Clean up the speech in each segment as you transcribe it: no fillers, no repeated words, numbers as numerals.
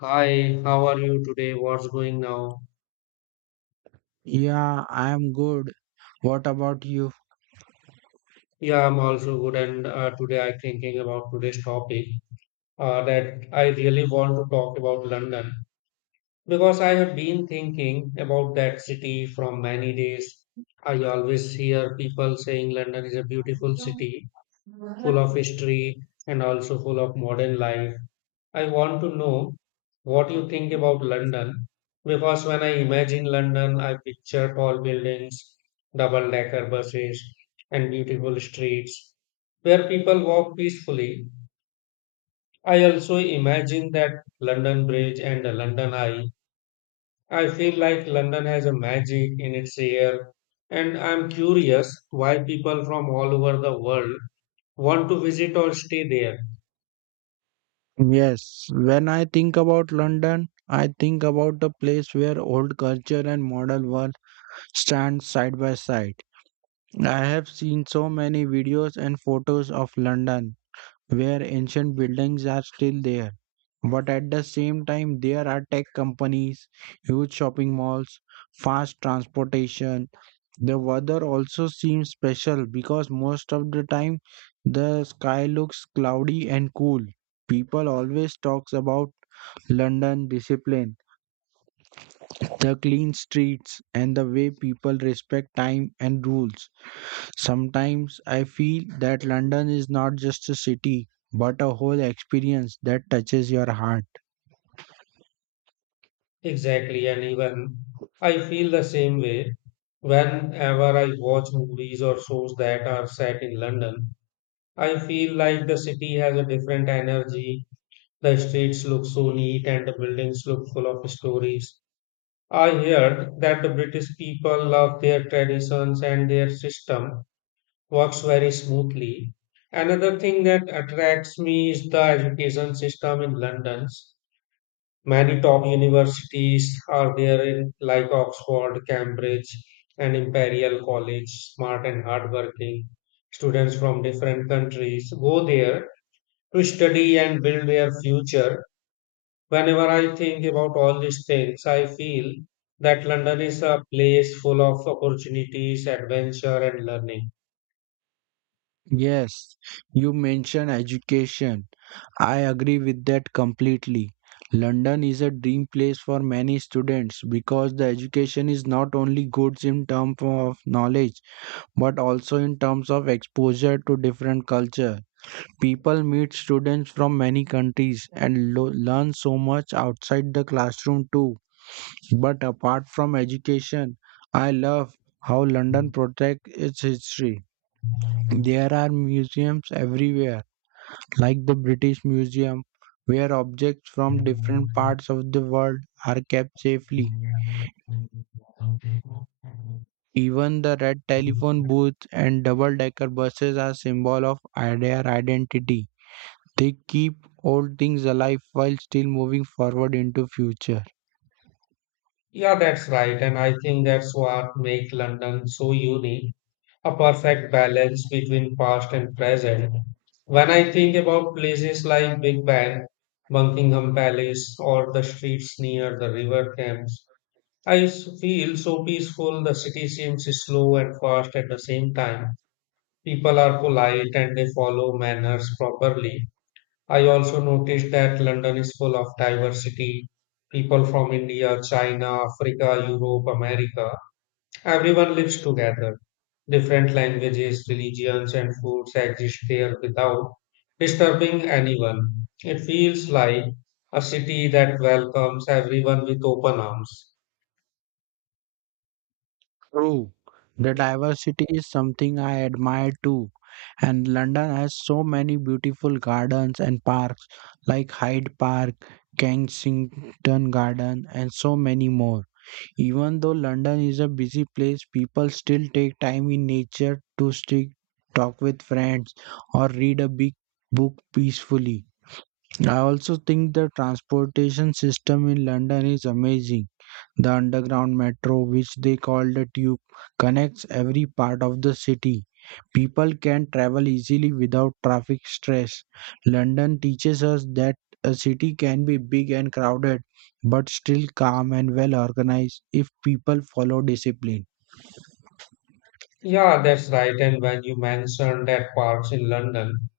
Hi, how are you today? What's going now? Yeah, I am good. What about you? Yeah, I'm also good. And today I'm thinking about today's topic that I really want to talk about London because I have been thinking about that city from many days. I always hear people saying London is a beautiful city, full of history and also full of modern life. I want to know what you think about London because when I imagine London, I picture tall buildings, double decker buses, and beautiful streets where people walk peacefully. I also imagine that London Bridge and the London Eye. I feel like London has a magic in its air, and I'm curious why people from all over the world want to visit or stay there. Yes, when I think about London, I think about the place where old culture and modern world stand side by side. I have seen so many videos and photos of London where ancient buildings are still there. But at the same time, there are tech companies, huge shopping malls, fast transportation. The weather also seems special because most of the time the sky looks cloudy and cool. People always talks about London discipline, the clean streets and the way people respect time and rules. Sometimes I feel that London is not just a city but a whole experience that touches your heart. Exactly, and even I feel the same way. Whenever I watch movies or shows that are set in London, I feel like the city has a different energy. The streets look so neat and the buildings look full of stories. I heard that the British people love their traditions and their system works very smoothly. Another thing that attracts me is the education system in London. Many top universities are there in like Oxford, Cambridge, and Imperial College, smart and hardworking. Students from different countries go there to study and build their future. Whenever I think about all these things, I feel that London is a place full of opportunities, adventure, and learning. Yes, you mentioned education. I agree with that completely. London is a dream place for many students because the education is not only good in terms of knowledge but also in terms of exposure to different culture. People meet students from many countries and learn so much outside the classroom too. But apart from education, I love how London protects its history. There are museums everywhere like the British Museum, where objects from different parts of the world are kept safely. Even the red telephone booth and double decker buses are symbol of their identity. They keep old things alive while still moving forward into future. Yeah, that's right. And I think that's what makes London so unique, a perfect balance between past and present. When I think about places like Big Ben, Buckingham Palace, or the streets near the River Thames, feel so peaceful. The city seems slow and fast at the same time. People are polite and they follow manners properly. I also noticed that London is full of diversity. People from India, China, Africa, Europe, America. Everyone lives together. Different languages, religions, and foods exist there without disturbing anyone. It feels like a city that welcomes everyone with open arms. True. The diversity is something I admire too. And London has so many beautiful gardens and parks like Hyde Park, Kensington Garden, and so many more. Even though London is a busy place, people still take time in nature to stick, talk with friends, or read a big book peacefully. I also think the transportation system in London is amazing. The underground metro, which they call the tube, connects every part of the city. People can travel easily without traffic stress. London teaches us that a city can be big and crowded, but still calm and well organized if people follow discipline. Yeah, that's right. And when you mentioned that parks in London,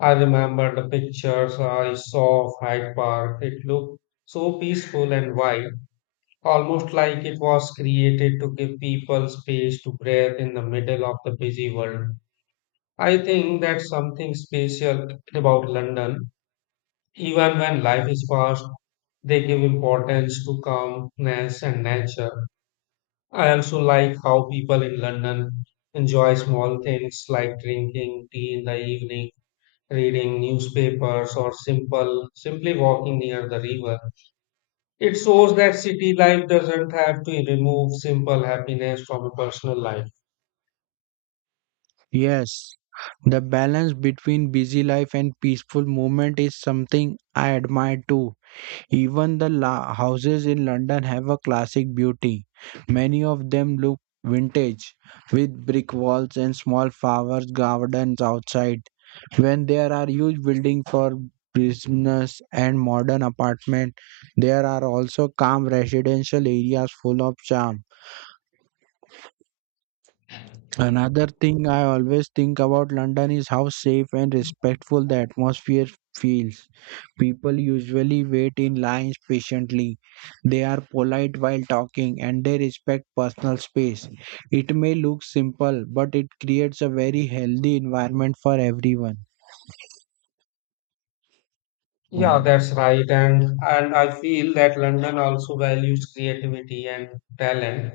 I remember the pictures I saw of Hyde Park. It looked so peaceful and wide. Almost like it was created to give people space to breathe in the middle of the busy world. I think that's something special about London. Even when life is fast, they give importance to calmness and nature. I also like how people in London enjoy small things like drinking tea in the evening, reading newspapers, or simple simply walking near the river. It shows that city life doesn't have to remove simple happiness from a personal life. Yes, the balance between busy life and peaceful movement is something I admire too. Even the houses in London have a classic beauty. Many of them look vintage, with brick walls and small flower gardens outside. When there are huge buildings for business and modern apartment, there are also calm residential areas full of charm. Another thing I always think about London is how safe and respectful the atmosphere feels. People usually wait in lines patiently. They are polite while talking and they respect personal space. It may look simple, but it creates a very healthy environment for everyone. Yeah, that's right. And I feel that London also values creativity and talent,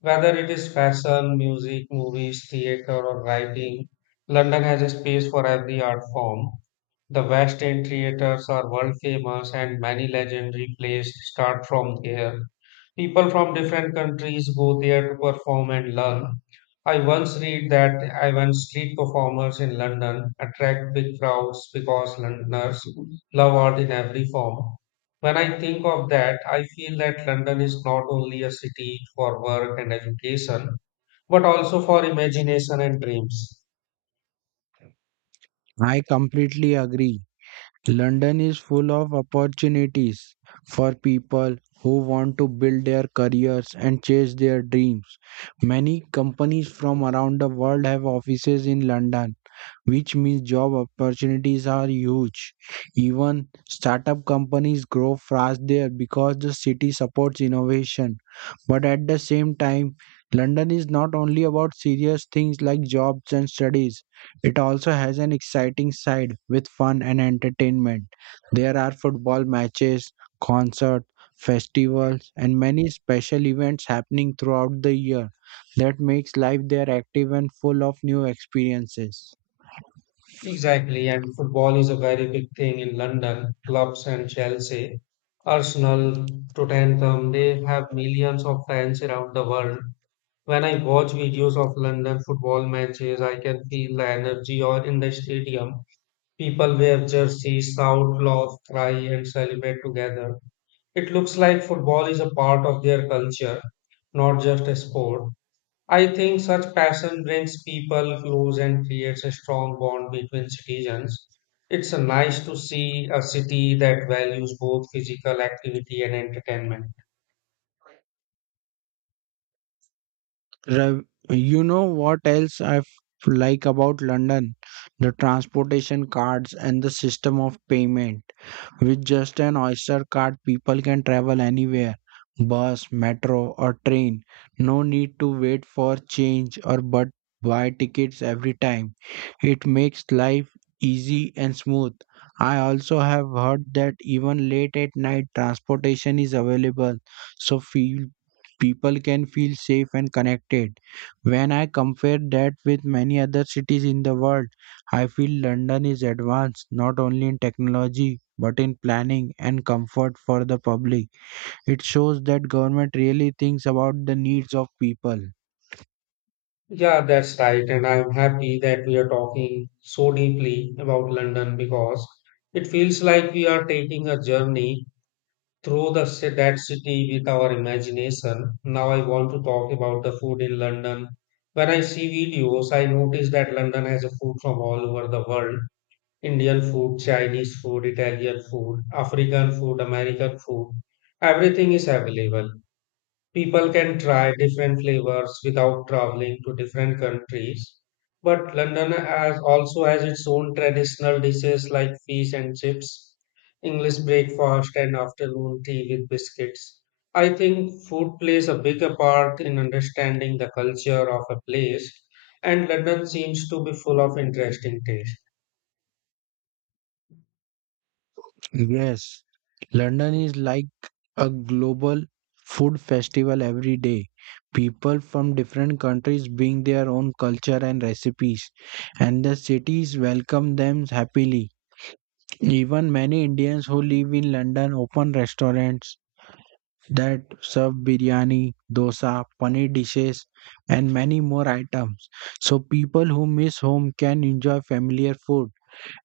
whether it is fashion, music, movies, theater, or writing. London has a space for every art form. The West End theaters are world famous and many legendary plays start from there. People from different countries go there to perform and learn. I once read that even street performers in London attract big crowds because Londoners love art in every form. When I think of that, I feel that London is not only a city for work and education, but also for imagination and dreams. I completely agree. London is full of opportunities for people who want to build their careers and chase their dreams. Many companies from around the world have offices in London, which means job opportunities are huge. Even startup companies grow fast there because the city supports innovation. But at the same time, London is not only about serious things like jobs and studies, it also has an exciting side with fun and entertainment. There are football matches, concerts, festivals, and many special events happening throughout the year that makes life there active and full of new experiences. Exactly, and football is a very big thing in London. Clubs and Chelsea, Arsenal, Tottenham, they have millions of fans around the world. When I watch videos of London football matches, I can feel the energy or in the stadium. People wear jerseys, shout, laugh, cry, and celebrate together. It looks like football is a part of their culture, not just a sport. I think such passion brings people close and creates a strong bond between citizens. It's nice to see a city that values both physical activity and entertainment. Rav, you know what else I like about London? The transportation cards and the system of payment. With just an Oyster card, people can travel anywhere, bus, metro, or train. No need to wait for change or but buy tickets every time. It makes life easy and smooth. I also have heard that even late at night transportation is available, so feel people can feel safe and connected. When I compare that with many other cities in the world, I feel London is advanced not only in technology but in planning and comfort for the public. It shows that government really thinks about the needs of people. Yeah, that's right. And I'm happy that we are talking so deeply about London because it feels like we are taking a journey through that city with our imagination. Now I want to talk about the food in London. When I see videos, I notice that London has a food from all over the world Indian food, Chinese food, Italian food, African food, American food. Everything is available. People can try different flavors without traveling to different countries. But London has also has its own traditional dishes like fish and chips, English breakfast and afternoon tea with biscuits. I think food plays a bigger part in understanding the culture of a place, and London seems to be full of interesting taste. Yes, London is like a global food festival every day. People from different countries bring their own culture and recipes, and the cities welcome them happily. Even many Indians who live in London open restaurants that serve biryani, dosa, paneer dishes, and many more items. So people who miss home can enjoy familiar food.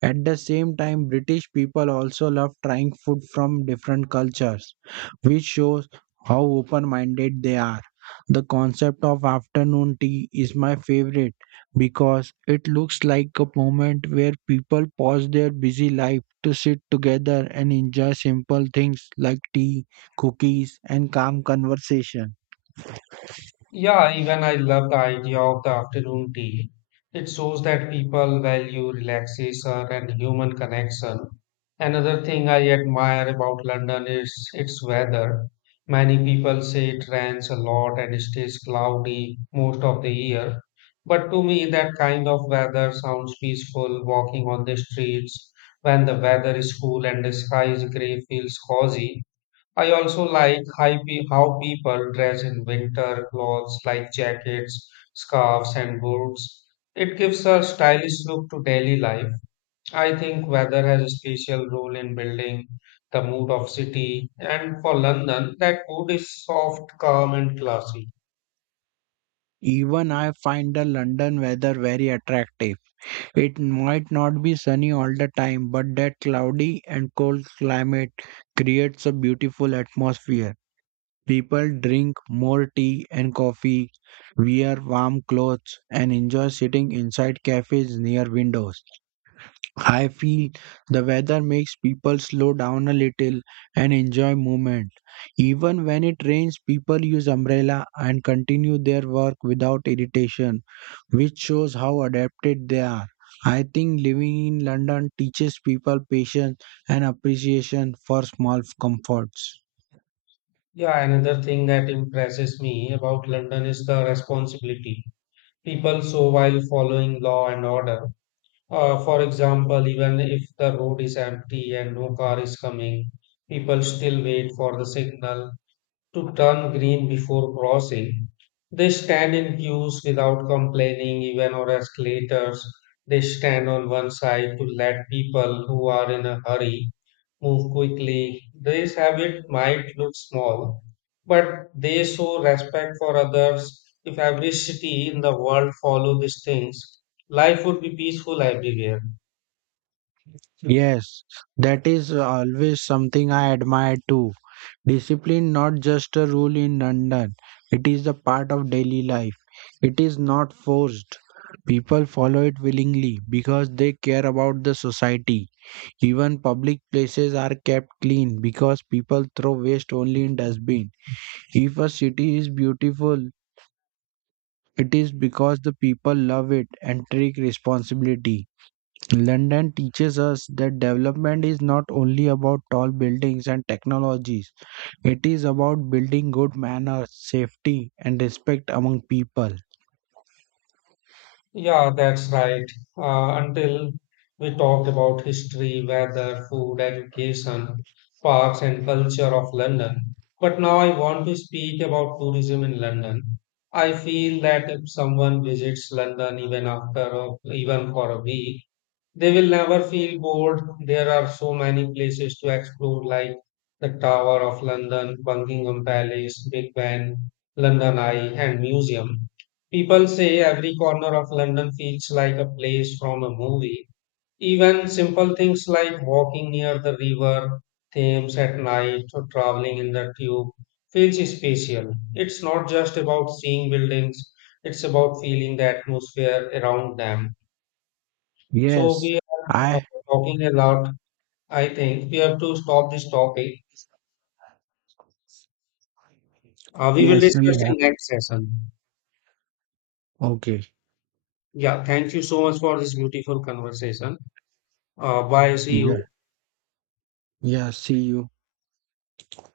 At the same time, British people also love trying food from different cultures, which shows how open-minded they are. The concept of afternoon tea is my favorite because it looks like a moment where people pause their busy life to sit together and enjoy simple things like tea, cookies, and calm conversation. Yeah, even I love the idea of the afternoon tea. It shows that people value relaxation and human connection. Another thing I admire about London is its weather. Many people say it rains a lot and it stays cloudy most of the year. But to me, that kind of weather sounds peaceful. Walking on the streets when the weather is cool and the sky is gray feels cozy. I also like how people dress in winter clothes like jackets, scarves, and boots. It gives a stylish look to daily life. I think weather has a special role in building the mood of city, and for London, that mood is soft, calm, and classy. Even I find the London weather very attractive. It might not be sunny all the time, but that cloudy and cold climate creates a beautiful atmosphere. People drink more tea and coffee, wear warm clothes, and enjoy sitting inside cafes near windows. I feel the weather makes people slow down a little and enjoy movement. Even when it rains, people use umbrella and continue their work without irritation, which shows how adapted they are. I think living in London teaches people patience and appreciation for small comforts. Yeah, another thing that impresses me about London is the responsibility people show while following law and order. For example, even if the road is empty and no car is coming, people still wait for the signal to turn green before crossing. They stand in queues without complaining, even on escalators. They stand on one side to let people who are in a hurry move quickly. This habit might look small, but they show respect for others. If every city in the world followed these things, life would be peaceful everywhere. Yes, that is always something I admire too. Discipline not just a rule in London, it is a part of daily life. It is not forced. People follow it willingly because they care about the society. Even public places are kept clean because people throw waste only in dustbin. If a city is beautiful, it is because the people love it and take responsibility. London teaches us that development is not only about tall buildings and technologies, it is about building good manners, safety, and respect among people. Yeah, that's right. Until we talked about history, weather, food, education, parks, and culture of London. But now I want to speak about tourism in London. I feel that if someone visits London even even for a week, they will never feel bored. There are so many places to explore, like the Tower of London, Buckingham Palace, Big Ben, London Eye, and Museum. People say every corner of London feels like a place from a movie. Even simple things like walking near the river Thames at night or traveling in the tube feels special. It's not just about seeing buildings, it's about feeling the atmosphere around them. So Yes, we are I, talking a lot. I think we have to stop this topic. We will yes, we discuss have. in next session. Okay. Yeah, thank you so much for this beautiful conversation. Bye. See you. Yeah. Yeah, see you.